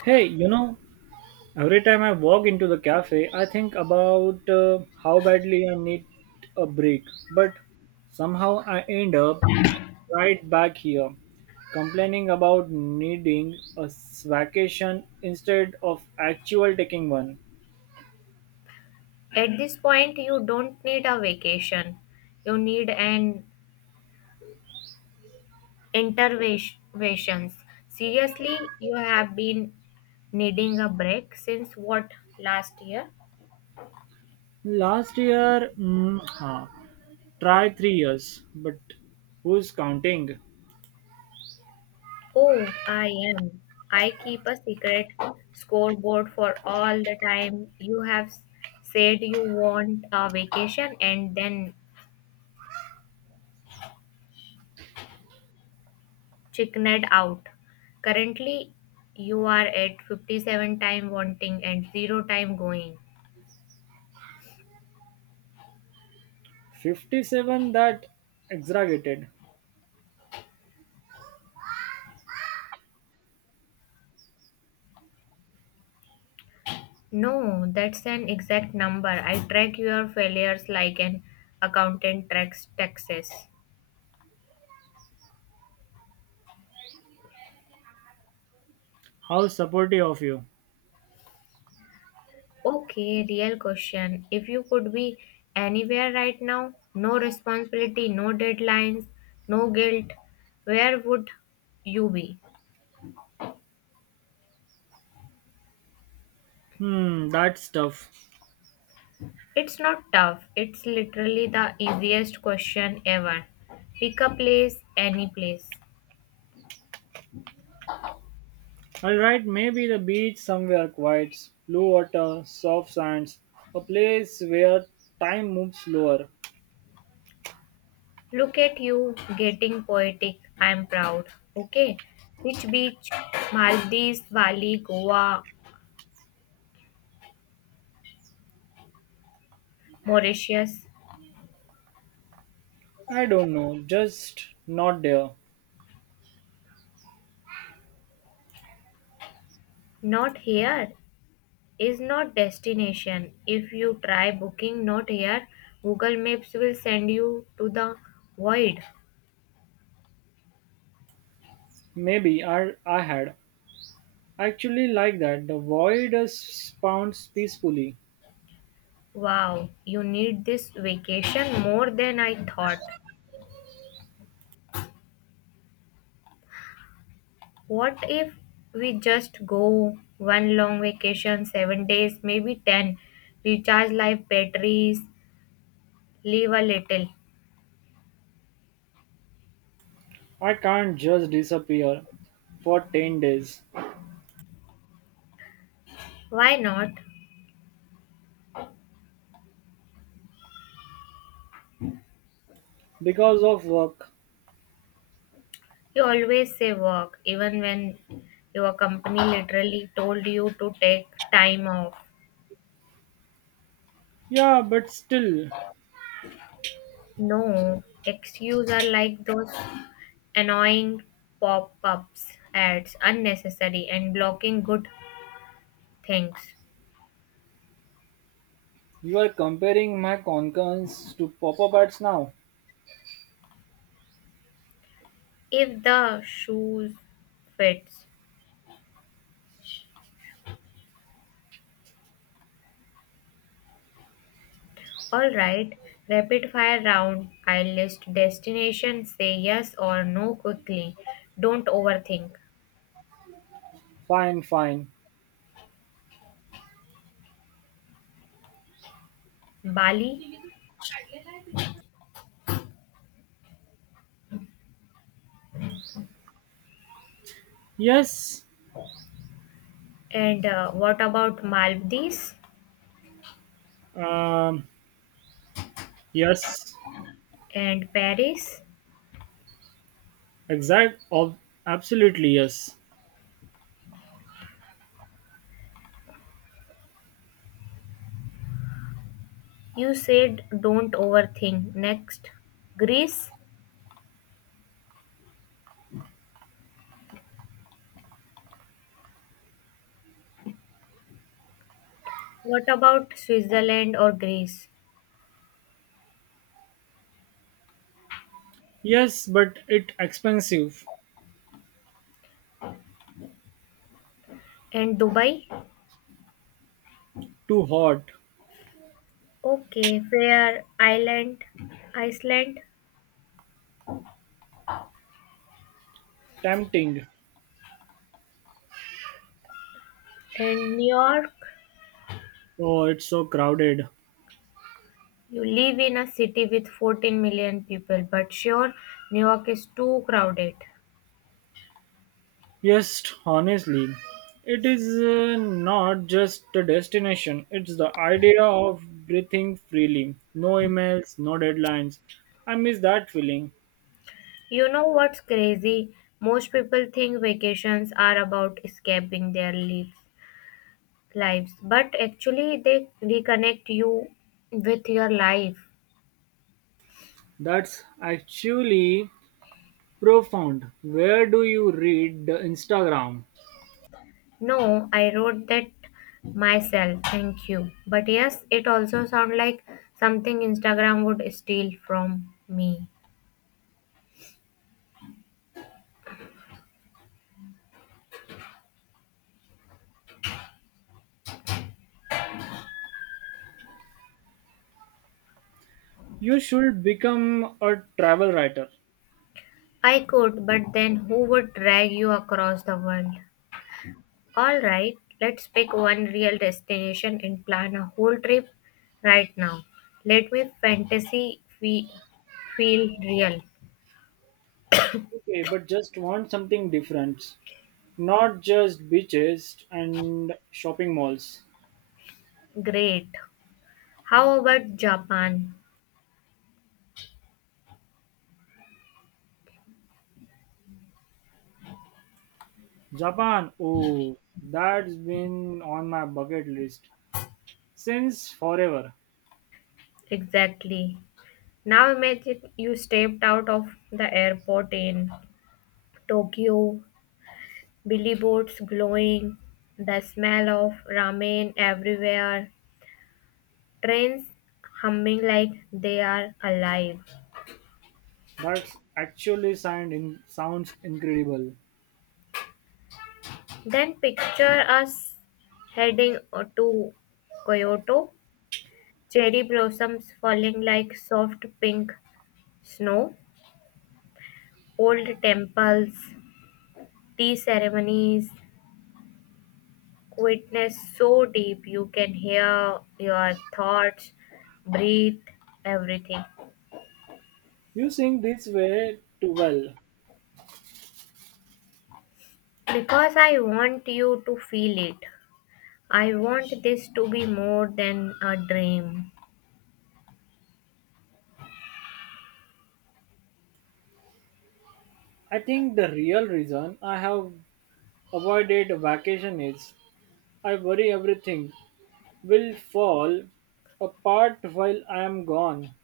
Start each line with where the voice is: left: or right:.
right: Hey, you know, every time I walk into the cafe, I think about how badly I need a break. But somehow I end up right back here, complaining about needing vacation instead of actual taking one.
left: At this point, you don't need a vacation. You need an intervention. Seriously, you have been needing a break since what, last year?
right: Last year, try 3 years, but who's counting?
left: Oh, I am. I keep a secret scoreboard for all the time you have said you want a vacation and then chickened out. Currently, you are at 57 time wanting and 0 time going.
right: 57, that exaggerated.
left: No, that's an exact number. I track your failures like an accountant tracks taxes.
right: How supportive of you.
left: Okay, real question. If you could be anywhere right now, no responsibility, no deadlines, no guilt, where would you be?
right: Hmm, that's tough.
left: It's not tough. It's literally the easiest question ever. Pick a place, any place.
right: Alright, maybe the beach, somewhere quiet, blue water, soft sands, a place where time moves slower.
left: Look at you getting poetic. I'm proud. Okay. Which beach? Maldives, Bali, Goa, Mauritius.
right: I don't know, just not there.
left: Not here is not destination. If you try booking not here, Google Maps will send you to the void.
right: Maybe I had. Actually, like that, the void spawns peacefully.
left: Wow, you need this vacation more than I thought. What if we just go one long vacation, 7 days, maybe 10? Recharge life batteries. Leave a little.
right: I can't just disappear for 10 days
left: Why not?
right: because of work.
left: You always say work, even when your company literally told you to take time off.
right: Yeah, but still,
left: No, excuses are like those annoying pop ups, ads, unnecessary, and blocking good things.
right: you are comparing my concurrence to pop-up ads now.
left: If the shoes fits. Alright, rapid fire round. I list destination, say yes or no quickly. Don't overthink.
right: Fine, fine.
left: Bali,
right: Yes.
left: and what about Maldives
right: um, Yes,
left: and Paris?
right: exact. Of absolutely yes.
left: You said don't overthink. Next, Greece. What about Switzerland or Greece?
right: Yes, but it expensive.
left: And Dubai?
right: Too hot.
left: Okay, fair. Island, Iceland,
right: Tempting.
left: and New York.
right: Oh, it's so crowded.
left: You live in a city with 14 million people, but sure, New York is too crowded.
right: Yes, honestly, it is not just the destination. It's the idea of breathing freely. No emails, no deadlines. I miss that feeling.
left: You know what's crazy? Most people think vacations are about escaping their lives. Lives, but actually they reconnect you with your life.
right: That's actually profound. Where do you read the Instagram?
left: No, I wrote that myself, thank you, but yes, it also sounds like something Instagram would steal from me.
right: You should become a travel writer.
left: I could, but then who would drag you across the world? All right let's pick one real destination and plan a whole trip right now. Let me fantasy feel real.
right: Okay, but just want something different. Not just beaches and shopping malls.
left: Great, how about Japan?
right: Japan, oh, that's been on my bucket list since forever.
left: Exactly. Now imagine you stepped out of the airport in Tokyo, Billy boats glowing, the smell of ramen everywhere, trains humming like they are alive.
right: That's actually sounds incredible.
left: Then picture us heading to Kyoto, cherry blossoms falling like soft pink snow, old temples, tea ceremonies, quietness so deep you can hear your thoughts, breathe, everything.
right: You sing this way too well.
left: Because I want you to feel it. I want this to be more than a dream.
right: I think the real reason I have avoided vacation is I worry everything will fall apart while I am gone.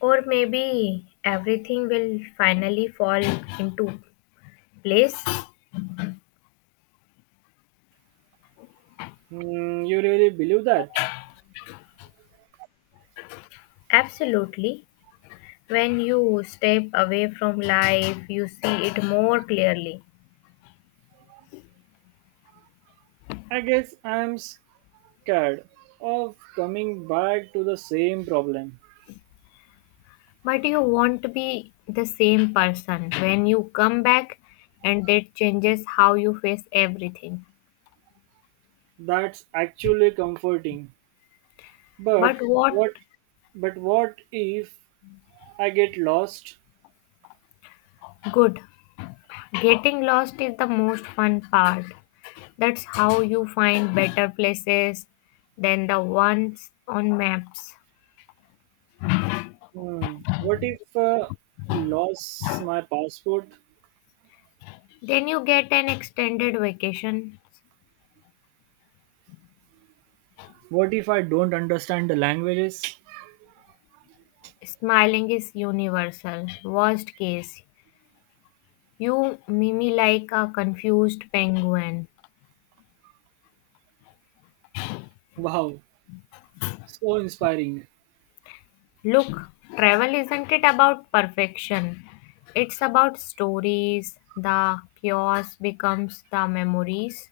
left: Or maybe everything will finally fall into place.
right: Hmm, you really believe that?
left: Absolutely. When you step away from life, you see it more clearly.
right: I guess I'm scared of coming back to the same problem.
left: But you want to be the same person when you come back, and that changes how you face everything.
right: That's actually comforting.
left: But
right: But
left: what
right: what, but what if I get lost?
left: good? Getting lost is the most fun part. That's how you find better places than the ones on maps.
right: Hmm. What if lost my passport?
left: Then you get an extended vacation.
right: What if I don't understand the languages?
left: Smiling is universal. Worst case, you mimi like a confused penguin.
right: Wow, so inspiring.
left: Look, travel isn't it about perfection? It's about stories, the chaos becomes the memories.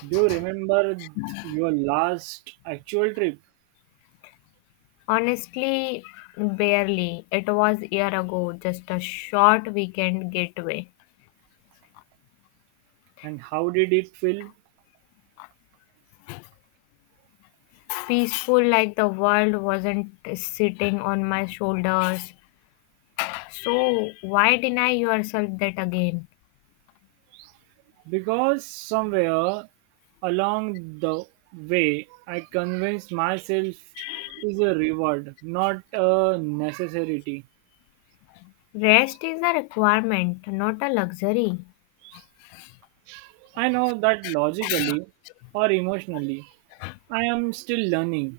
right: Do you remember your last actual trip
left: Honestly, barely. It was a year ago, just a short weekend getaway.
right: and how did it feel?
left: Peaceful, like the world wasn't sitting on my shoulders. So why deny yourself that again?
right: Because somewhere along the way, I convinced myself is a reward, not a necessity.
left: Rest is a requirement, not a luxury.
right: I know that logically or emotionally, I am still learning.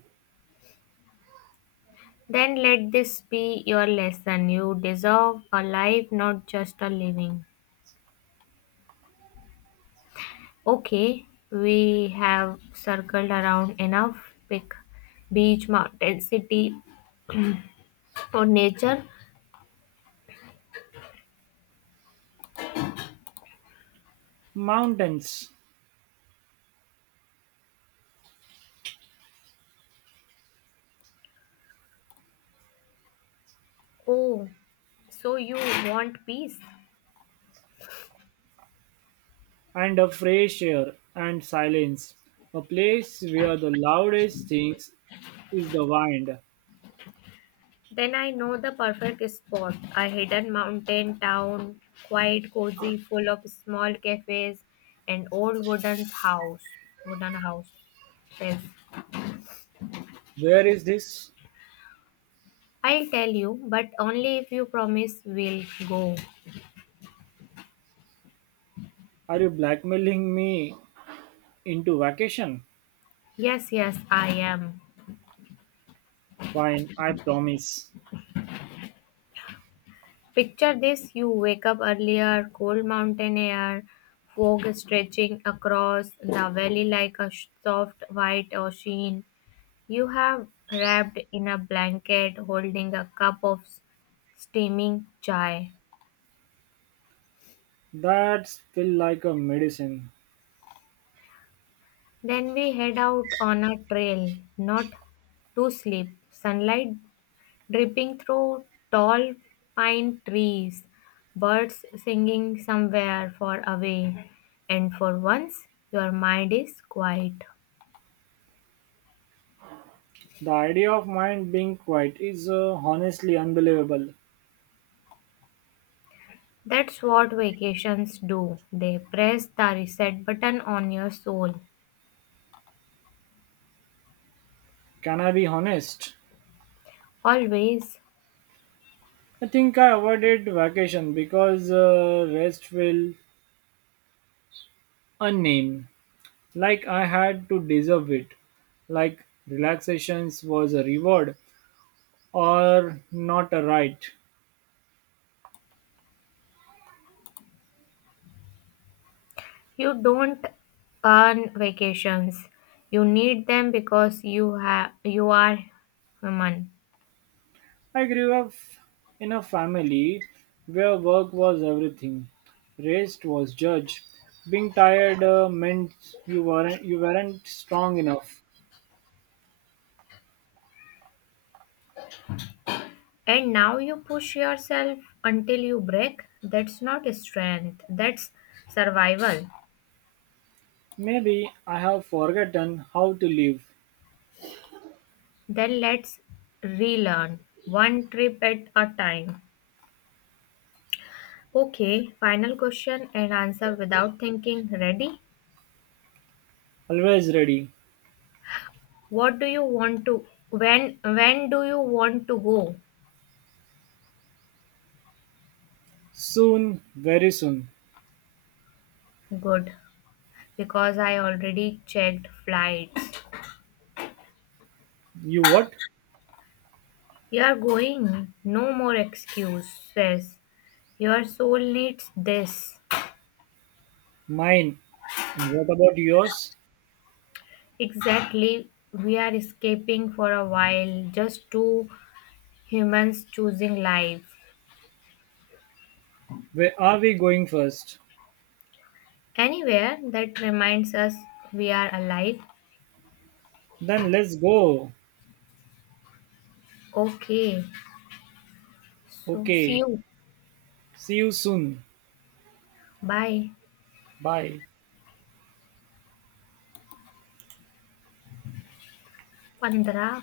left: Then let this be your lesson. You deserve a life, not just a living. Okay, we have circled around enough. Pick beach, mountain, city, or nature.
right: Mountains,
left: Oh, so you want peace?
right: and a fresh air and silence, a place where the loudest things is the wind.
left: Then I know the perfect spot. A hidden mountain town, quiet, cozy, full of small cafes and old wooden house. Wooden house. Yes.
right: Where is this?
left: I'll tell you, but only if you promise we'll go.
right: Are you blackmailing me into vacation?
left: Yes, yes, I am.
right: Fine, I promise.
left: Picture this, you wake up earlier, cold mountain air, fog stretching across the valley like a soft white ocean. You have wrapped in a blanket, holding a cup of steaming chai.
right: That's feel like a medicine.
left: Then we head out on a trail, not to sleep. Sunlight dripping through tall pine trees, birds singing somewhere far away, and for once your mind is quiet.
right: The idea of mind being quiet is honestly unbelievable.
left: That's what vacations do. They press the reset button on your soul.
right: Can I be honest?
left: Always.
right: I think I avoided vacation because rest felt unnamed. Like I had to deserve it. Like relaxations was a reward or not a right.
left: You don't earn vacations. You need them because you are human.
right: I grew up in a family where work was everything. Rest was judged. Being tired meant you weren't strong enough.
left: And now you push yourself until you break. That's not strength, that's survival.
right: Maybe I have forgotten how to live.
left: Then let's relearn one trip at a time. Okay, final question and answer without thinking. Ready?
right: Always ready.
left: What do you want to when do you want to go?
right: Soon, very soon.
left: Good. Because I already checked flights.
right: You what?
left: You are going. No more excuses. Your soul needs this.
right: Mine. And what about yours?
left: Exactly, we are escaping for a while, just two humans choosing life.
right: Where are we going first?
left: Anywhere that reminds us we are alive.
right: Then let's go.
left: Okay, so see
right: Okay.
left: you.
right: See you soon.
left: Bye.
right: Bye.
left: 15